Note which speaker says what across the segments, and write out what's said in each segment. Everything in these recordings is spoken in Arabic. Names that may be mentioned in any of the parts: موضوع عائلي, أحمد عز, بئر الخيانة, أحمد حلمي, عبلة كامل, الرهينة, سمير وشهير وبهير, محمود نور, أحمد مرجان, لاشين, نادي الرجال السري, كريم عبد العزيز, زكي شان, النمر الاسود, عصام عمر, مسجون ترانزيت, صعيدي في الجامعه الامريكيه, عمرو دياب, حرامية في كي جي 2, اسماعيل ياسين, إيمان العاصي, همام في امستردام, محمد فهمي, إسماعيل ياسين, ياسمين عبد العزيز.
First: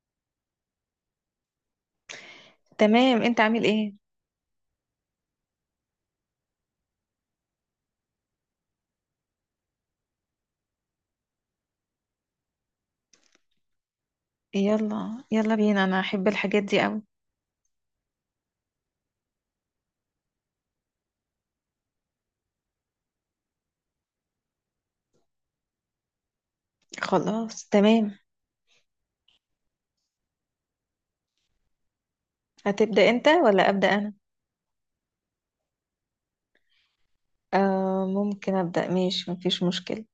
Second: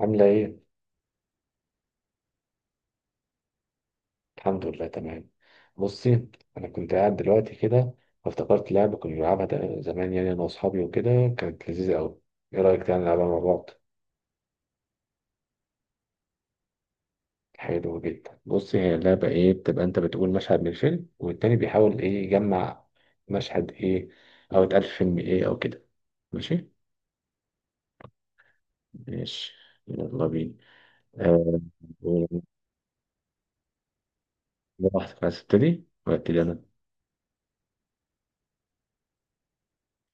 Speaker 1: عاملة إيه؟
Speaker 2: تمام، انت عامل ايه؟
Speaker 1: الحمد لله تمام. بصي، أنا كنت قاعد دلوقتي كده، فافتكرت لعبة كنا بنلعبها زمان، يعني أنا وأصحابي وكده. كانت لذيذة أوي. إيه رأيك تعالى نلعبها مع بعض؟
Speaker 2: يلا يلا بينا، انا احب الحاجات دي قوي.
Speaker 1: حلو جدا. بصي، هي اللعبة إيه، بتبقى أنت بتقول مشهد من فيلم والتاني بيحاول إيه يجمع مشهد إيه أو اتقال في فيلم إيه أو كده. ماشي؟
Speaker 2: خلاص تمام.
Speaker 1: ماشي، يلا بينا. أه
Speaker 2: هتبدأ انت ولا أبدأ انا؟
Speaker 1: براحتك، عايز تبتدي؟ ولا أبتدي أنا؟
Speaker 2: آه، ممكن أبدأ. ماشي، مفيش مشكلة.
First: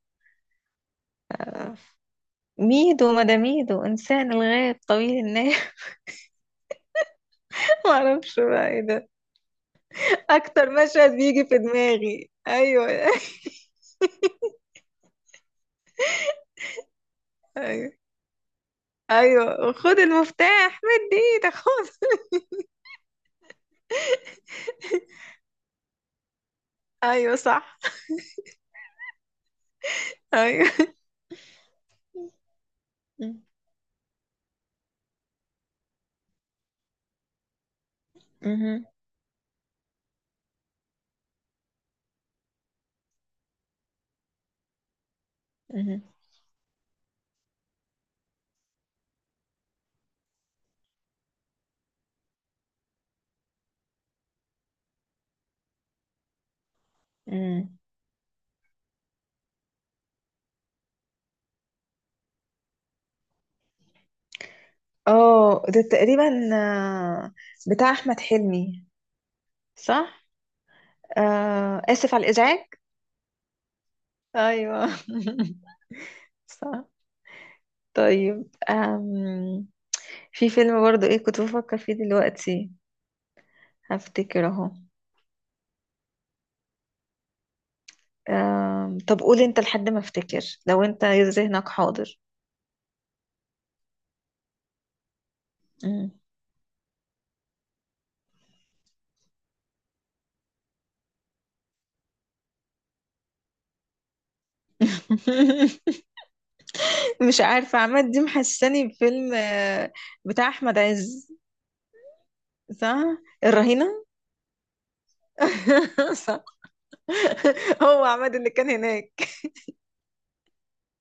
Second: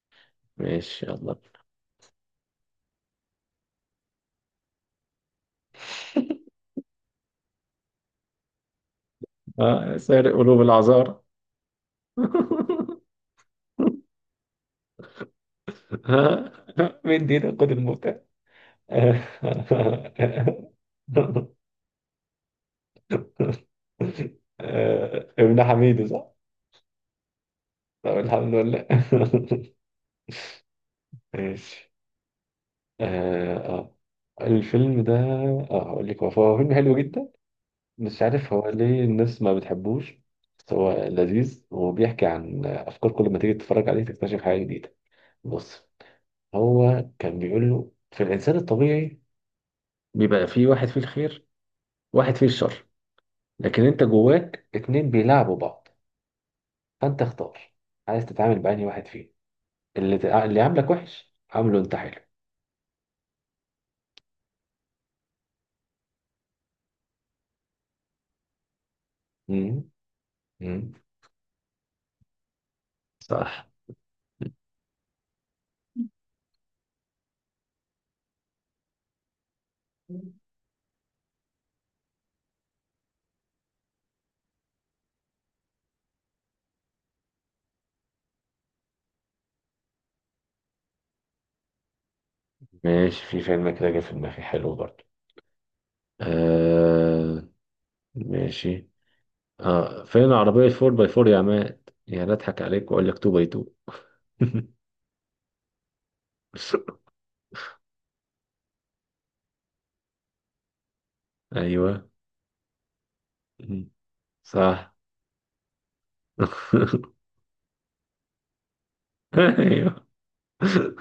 Speaker 1: ماشي يلا.
Speaker 2: آه. ميدو، مداميدو، إنسان الغاب، طويل الناي. معرفش بقى ايه ده.
Speaker 1: آه، سارق قلوب
Speaker 2: أكتر مشهد
Speaker 1: العذار.
Speaker 2: بيجي في دماغي، أيوه.
Speaker 1: ها. مين دينا قد
Speaker 2: أيوه
Speaker 1: الموتى.
Speaker 2: أيوه، خد المفتاح، مد ايدك، خد.
Speaker 1: آه، ابن حميد، صح؟
Speaker 2: أيوه صح.
Speaker 1: طب الحمد لله.
Speaker 2: أيوه.
Speaker 1: ماشي. اه آه. الفيلم ده، اه هقول لك، هو فيلم حلو جدا. مش عارف هو
Speaker 2: مهم.
Speaker 1: ليه الناس ما بتحبوش، بس هو لذيذ وبيحكي عن افكار. كل ما تيجي تتفرج عليه تكتشف حاجه جديده. بص،
Speaker 2: مهم.
Speaker 1: هو كان بيقول له في الانسان الطبيعي بيبقى فيه واحد فيه الخير، واحد فيه الشر، لكن انت جواك اتنين بيلعبوا بعض. فانت اختار
Speaker 2: مهم.
Speaker 1: عايز تتعامل بأنهي واحد فيهم. اللي عاملك وحش عامله انت حلو.
Speaker 2: اه، ده تقريبا بتاع احمد حلمي.
Speaker 1: مم.
Speaker 2: صح.
Speaker 1: مم.
Speaker 2: آه، اسف على الازعاج.
Speaker 1: صح.
Speaker 2: ايوه. صح. طيب. في فيلم برضو ايه كنت بفكر فيه دلوقتي. هفتكر اهو. طب قول انت لحد ما افتكر. لو انت ذهنك حاضر.
Speaker 1: ماشي، في فيلم كده جه في دماغي حلو برضه.
Speaker 2: مم.
Speaker 1: آه ماشي. اه، فين عربية 4 باي 4 يا عماد؟ يا لا، اضحك عليك واقول لك 2 باي 2.
Speaker 2: مش عارفة، عماد دي محساني بفيلم بتاع احمد عز.
Speaker 1: ايوه.
Speaker 2: صح.
Speaker 1: مم.
Speaker 2: الرهينة.
Speaker 1: صح.
Speaker 2: صح. هو عماد اللي كان هناك.
Speaker 1: ايوه.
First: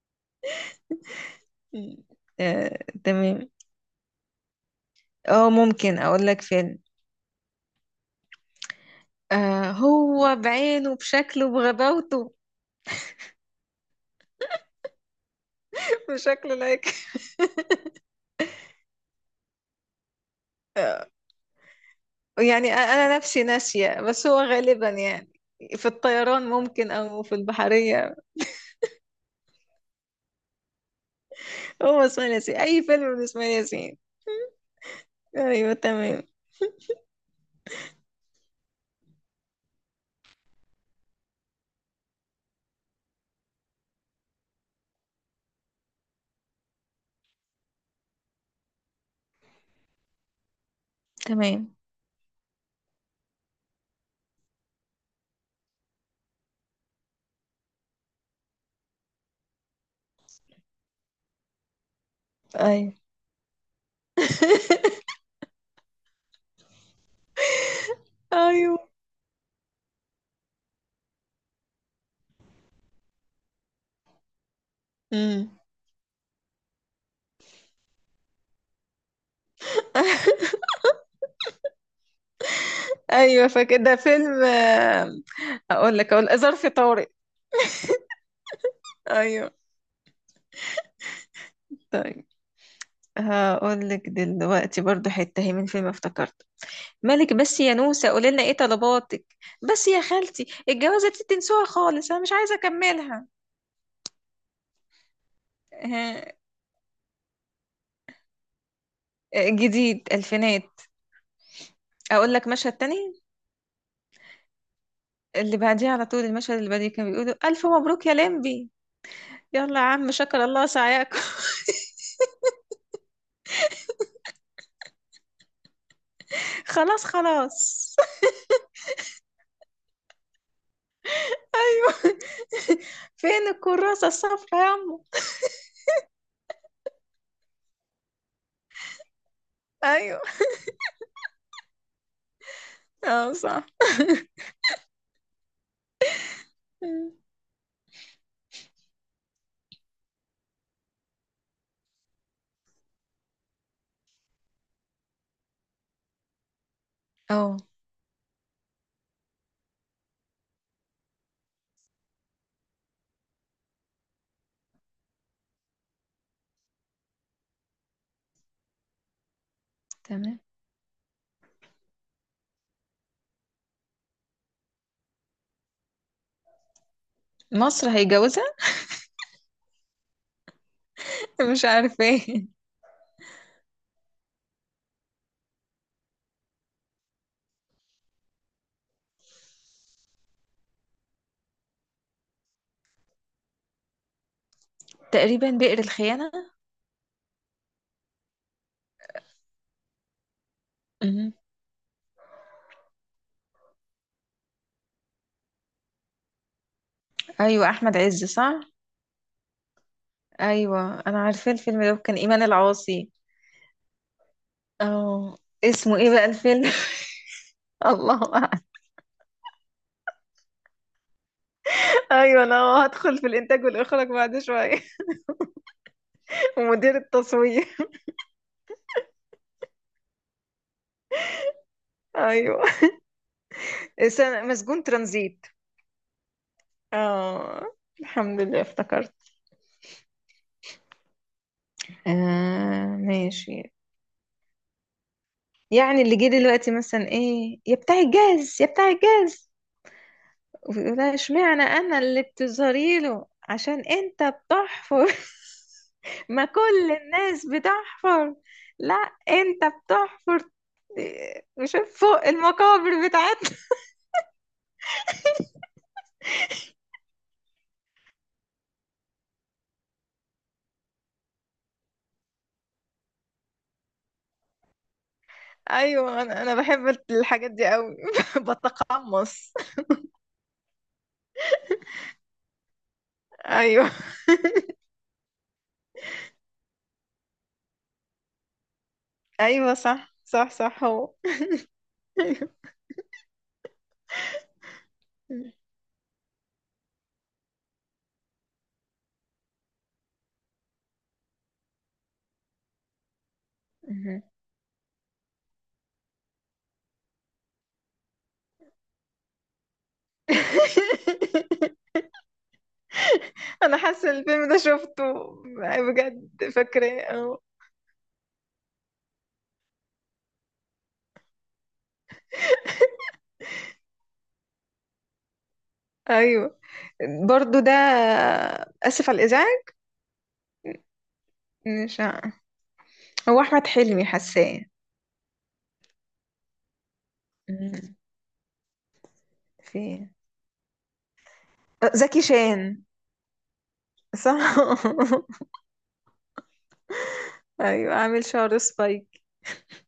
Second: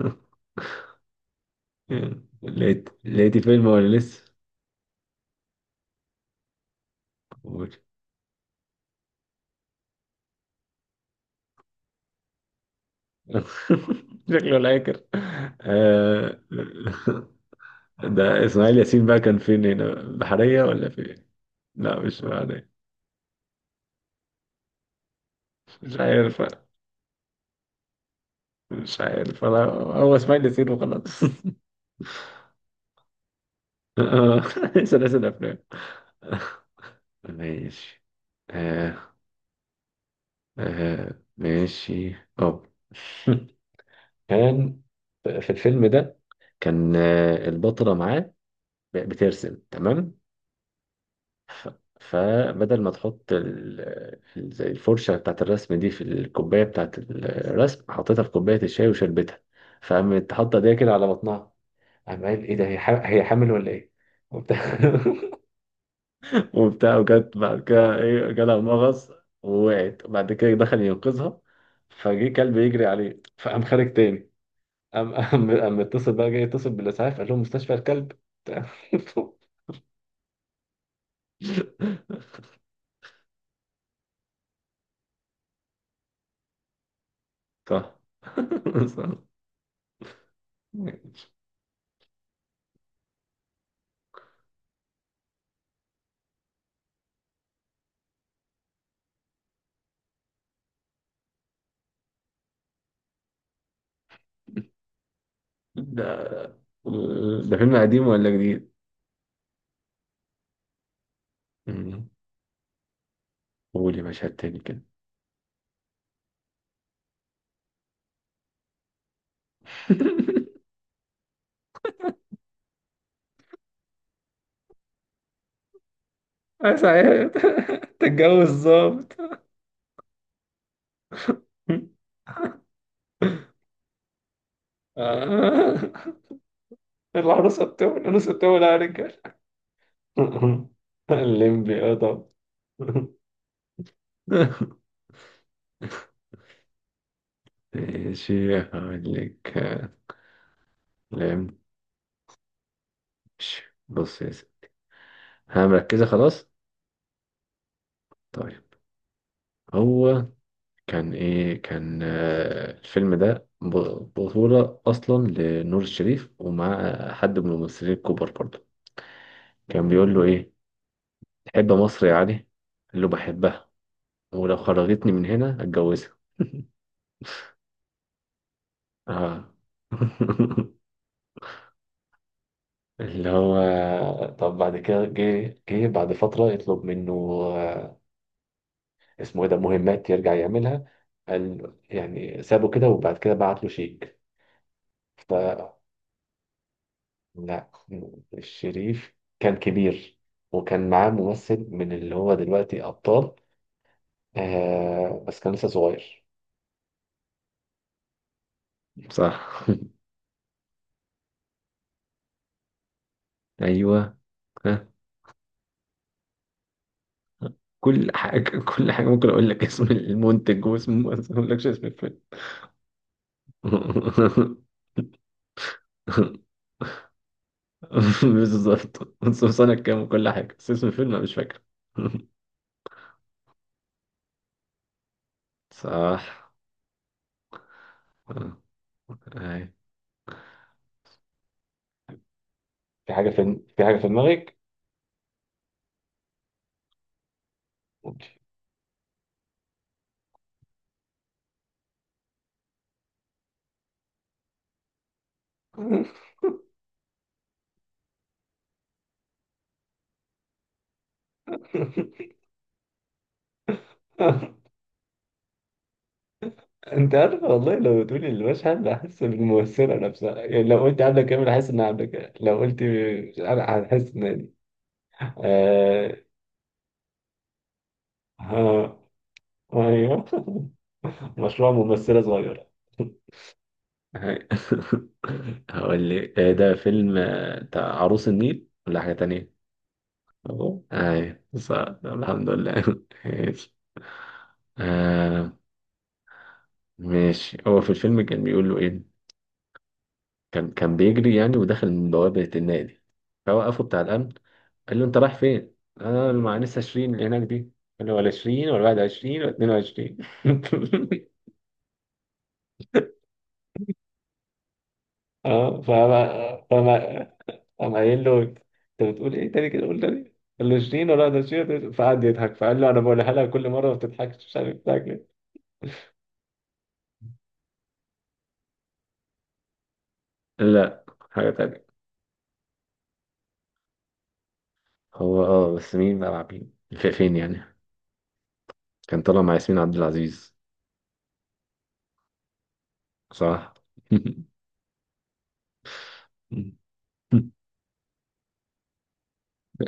Speaker 2: آه.
Speaker 1: لقيت
Speaker 2: تمام.
Speaker 1: الفيلم ولا لسه؟
Speaker 2: اه، ممكن اقول لك فيلم.
Speaker 1: قول.
Speaker 2: آه، هو بعينه، بشكله، بغباوته.
Speaker 1: شكله لا ياكل. آه.
Speaker 2: بشكله لايك.
Speaker 1: ده اسماعيل ياسين بقى، كان فين، هنا بحرية ولا فين؟ لا مش
Speaker 2: يعني
Speaker 1: بحرية.
Speaker 2: انا نفسي ناسيه، بس هو غالبا يعني في
Speaker 1: مش عارف.
Speaker 2: الطيران ممكن، او في البحريه.
Speaker 1: مش عارف، انا هو اسماعيل ياسين وخلاص.
Speaker 2: هو اسماعيل ياسين، اي فيلم لاسماعيل ياسين.
Speaker 1: آه. سلاسل افلام.
Speaker 2: ايوه تمام.
Speaker 1: ماشي. آه. آه ماشي اه. كان في الفيلم ده كان، آه، البطلة معاه بترسم، تمام؟ ف...
Speaker 2: تمام.
Speaker 1: فبدل ما تحط زي الفرشة بتاعت الرسم دي في الكوباية بتاعت الرسم، حطيتها في كوباية الشاي وشربتها. فقامت حاطة ايديها كده على بطنها، قام قال ايه ده،
Speaker 2: ايوه.
Speaker 1: هي حامل ولا ايه؟ وبتاع. وبتاع، وجت بعد كده ايه، جالها
Speaker 2: ايوه.
Speaker 1: مغص ووقعت، وبعد كده دخل ينقذها، فجه كلب يجري عليه فقام خارج تاني. قام
Speaker 2: امم.
Speaker 1: قام قام اتصل بقى، جاي يتصل بالاسعاف قال لهم مستشفى الكلب.
Speaker 2: ايوه، فكده فيلم. اقول لك، اقول آه، ظرف طارق.
Speaker 1: صح.
Speaker 2: ايوه. طيب. هقول لك دلوقتي برضو حتة هي من فيلم افتكرت. مالك بس يا نوسة، قولي لنا ايه طلباتك؟ بس يا خالتي، الجوازة دي تنسوها خالص، انا مش عايزة اكملها.
Speaker 1: صح.
Speaker 2: آه.
Speaker 1: ده فيلم قديم ولا جديد؟
Speaker 2: جديد الفينات.
Speaker 1: مم.
Speaker 2: اقول لك مشهد تاني.
Speaker 1: قولي مشهد تاني كده.
Speaker 2: اللي بعديه على طول، المشهد اللي بعديه كانوا بيقولوا: الف مبروك يا لمبي. يلا يا عم، شكر الله سعيكم. خلاص،
Speaker 1: سعيد.
Speaker 2: خلاص.
Speaker 1: تتجوز ظابط.
Speaker 2: فين الكراسة الصفرا يا عمو؟
Speaker 1: آه. العروسة بتولع، العروسة بتولع يا رجال.
Speaker 2: ايوه.
Speaker 1: الليمبي، اه طبعا.
Speaker 2: اه، صح.
Speaker 1: ماشي، هقول لك. لم- ماشي. بص يا سيدي. ها مركزة؟ خلاص.
Speaker 2: اه،
Speaker 1: طيب، هو كان ايه، كان، آه، الفيلم ده بطولة اصلا لنور الشريف، ومع حد من الممثلين الكبار برضه. كان بيقول له
Speaker 2: تمام.
Speaker 1: ايه، تحب مصر يا علي؟ قال له بحبها، ولو خرجتني من هنا اتجوزها.
Speaker 2: مصر هيجوزها.
Speaker 1: اه.
Speaker 2: مش عارفة ايه.
Speaker 1: اللي هو، طب بعد كده جه بعد فترة يطلب منه، آه، اسمه ايه ده، مهمات يرجع يعملها. قال يعني سابه كده، وبعد كده بعت له شيك. ف
Speaker 2: تقريبا بئر الخيانة.
Speaker 1: لا، الشريف كان كبير، وكان معاه
Speaker 2: مهم.
Speaker 1: ممثل من اللي هو دلوقتي أبطال، آه، بس كان لسه صغير.
Speaker 2: أيوة، أحمد عز، صح.
Speaker 1: صح.
Speaker 2: أيوة، أنا عارفة الفيلم ده، كان إيمان العاصي.
Speaker 1: ايوه.
Speaker 2: اه. اسمه إيه بقى الفيلم؟
Speaker 1: كل
Speaker 2: الله
Speaker 1: حاجة،
Speaker 2: أعلم.
Speaker 1: كل حاجة ممكن أقول لك، اسم المنتج واسم، بس ما أقولكش اسم الفيلم.
Speaker 2: أيوة، أنا هدخل في الإنتاج والإخراج بعد شوية. ومدير التصوير.
Speaker 1: بالظبط، بس سنة كام وكل حاجة، بس اسم الفيلم أنا مش فاكر.
Speaker 2: أيوة. مسجون ترانزيت.
Speaker 1: صح.
Speaker 2: اه. الحمد
Speaker 1: آه.
Speaker 2: لله افتكرت.
Speaker 1: أي.
Speaker 2: آه
Speaker 1: في حاجة، في
Speaker 2: ماشي.
Speaker 1: في حاجة في دماغك؟
Speaker 2: يعني اللي جه دلوقتي مثلا: ايه يا بتاع الجاز، يا بتاع الجاز. لا، اشمعنى انا اللي بتظهري له عشان انت بتحفر؟ ما كل الناس بتحفر. لا، انت بتحفر. شوف فوق المقابر بتاعتنا.
Speaker 1: أنت عارف والله، لو تقولي المشهد هحس بالممثلة نفسها، يعني لو قلت عبلة كامل هحس إنها عبلة كامل، لو قلت أنا هحس إن،
Speaker 2: ايوه،
Speaker 1: آه...
Speaker 2: انا بحب الحاجات دي قوي.
Speaker 1: آه.
Speaker 2: بتقمص.
Speaker 1: ايوه. مشروع ممثلة صغيرة.
Speaker 2: ايوه.
Speaker 1: هاي. هقول لك، آه، ده فيلم، آه، بتاع عروس النيل ولا حاجة تانية؟
Speaker 2: ايوه، صح، صح،
Speaker 1: اهو،
Speaker 2: صح، هو.
Speaker 1: اي صح، طب الحمد
Speaker 2: أيوة.
Speaker 1: لله. ماشي. آه ماشي. هو في الفيلم كان بيقول له ايه، كان بيجري يعني، ودخل من بوابة النادي فوقفه بتاع
Speaker 2: مهم.
Speaker 1: الأمن. قال له انت رايح فين؟ انا مع لسه 20 اللي هناك دي. قال له ولا 20 ولا 21 ولا 22.
Speaker 2: انا حاسه الفيلم ده شفته.
Speaker 1: اه، فاهمة
Speaker 2: بجد فاكراه
Speaker 1: فاهمة
Speaker 2: أهو.
Speaker 1: قام قايل له انت بتقول ايه تاني كده، قول تاني. قال له شيرين ولا ده شيرين، فقعد يضحك، فقال له انا بقولها لها كل مره ما بتضحكش، مش عارف بتضحك ليه.
Speaker 2: ايوه. برضو ده اسف على الازعاج.
Speaker 1: لا، حاجة تانية.
Speaker 2: مش ع- هو احمد حلمي حاساه.
Speaker 1: هو اه، بس مين بقى مع مين، فين يعني؟
Speaker 2: مم.
Speaker 1: كان طالع مع ياسمين عبد
Speaker 2: في
Speaker 1: العزيز.
Speaker 2: زكي شان.
Speaker 1: صح.
Speaker 2: صح. ايوه، عامل شعر سبايك.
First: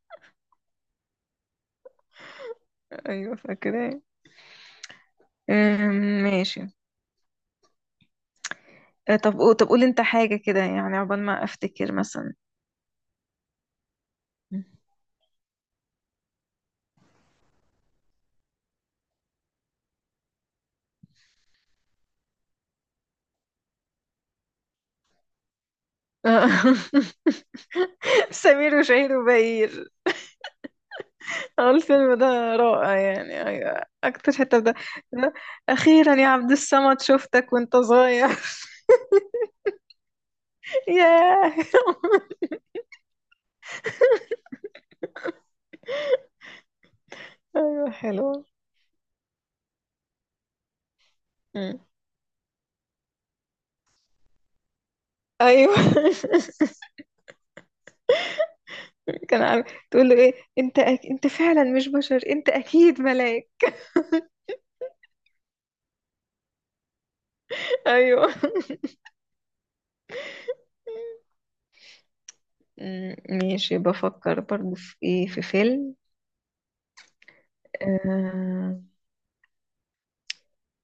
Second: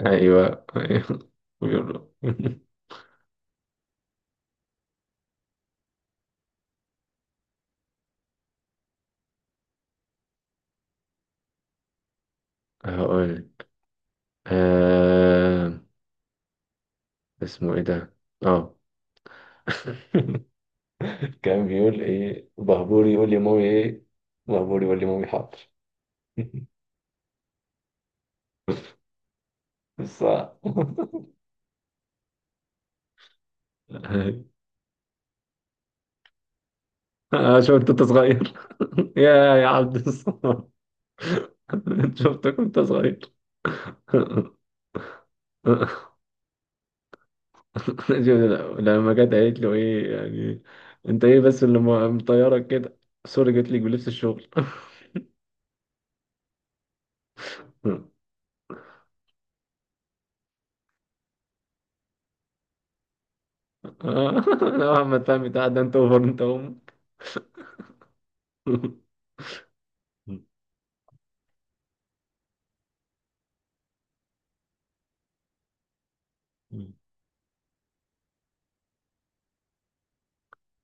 Speaker 1: ايوه ايوه، بيقول له.
Speaker 2: ايوه فاكراه. ماشي. طب قول انت حاجه كده، يعني عقبال ما افتكر مثلا.
Speaker 1: هقول، آه... اسمه ايه ده، اه. كان بيقول ايه، بهبوري يقول لي مامي ايه، بهبوري يقول لي مامي حاضر.
Speaker 2: سمير وشهير وبهير.
Speaker 1: بس. آه.
Speaker 2: آه، الفيلم ده رائع يعني. ايوه،
Speaker 1: أنا
Speaker 2: اكتر حته ده. اخيرا يا عبد الصمد، شفتك وانت
Speaker 1: شفت أنت
Speaker 2: صغير.
Speaker 1: صغير. يا عبد الصمد.
Speaker 2: ياه.
Speaker 1: شفتك وأنت صغير.
Speaker 2: ايوه
Speaker 1: شوف،
Speaker 2: حلو.
Speaker 1: لما جت قالت له إيه يعني، أنت إيه بس
Speaker 2: مم.
Speaker 1: مطيرك كده؟ سوري جت لك بلبس الشغل.
Speaker 2: ايوه. كان عارف. تقول له: ايه انت انت فعلا مش بشر، انت اكيد ملاك.
Speaker 1: آه. لا محمد فهمي، ده أنت أوفر، أنت أم.
Speaker 2: ايوه. ماشي، بفكر برضو في ايه، في فيلم. آه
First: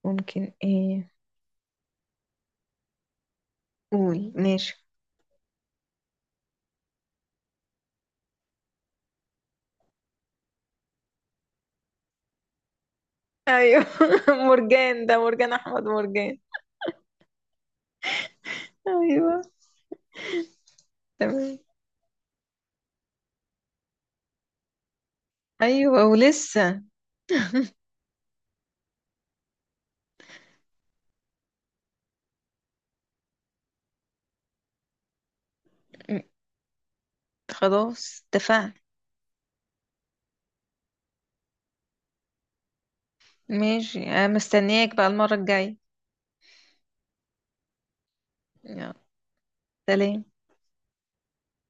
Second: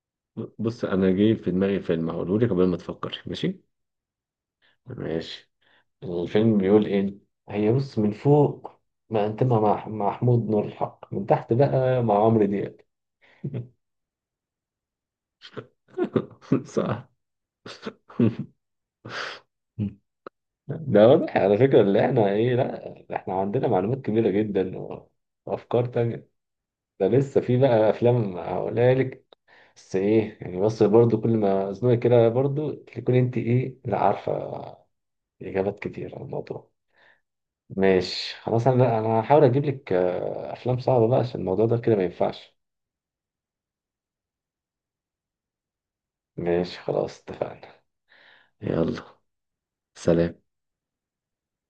Speaker 2: ممكن
Speaker 1: بص أنا
Speaker 2: ايه.
Speaker 1: جاي في دماغي فيلم، هقوله لك قبل ما تفكر، ماشي؟
Speaker 2: قول ماشي.
Speaker 1: ماشي، الفيلم بيقول إيه، هي بص من فوق، ما أنت مع محمود نور الحق، من تحت بقى مع عمرو دياب.
Speaker 2: ايوه. مرجان، ده مرجان احمد مرجان.
Speaker 1: صح.
Speaker 2: ايوه
Speaker 1: ده واضح على
Speaker 2: تمام.
Speaker 1: فكرة اللي احنا ايه، لا احنا عندنا معلومات كبيرة جدا وافكار
Speaker 2: ايوه
Speaker 1: تانية.
Speaker 2: ولسه.
Speaker 1: ده لسه في بقى افلام هقولها لك، بس ايه يعني، بس برضو كل ما ازنقي كده برضو تكون انت ايه، لا عارفة اجابات كتير
Speaker 2: م،
Speaker 1: عن الموضوع.
Speaker 2: خلاص
Speaker 1: ماشي خلاص،
Speaker 2: اتفقنا.
Speaker 1: انا لا، انا هحاول اجيب لك، آه، افلام صعبة بقى، عشان الموضوع ده كده ما ينفعش.
Speaker 2: ماشي، انا مستنياك بقى المرة الجاية.
Speaker 1: ماشي خلاص اتفقنا.
Speaker 2: يلا.
Speaker 1: يلا.
Speaker 2: سلام.
Speaker 1: سلام.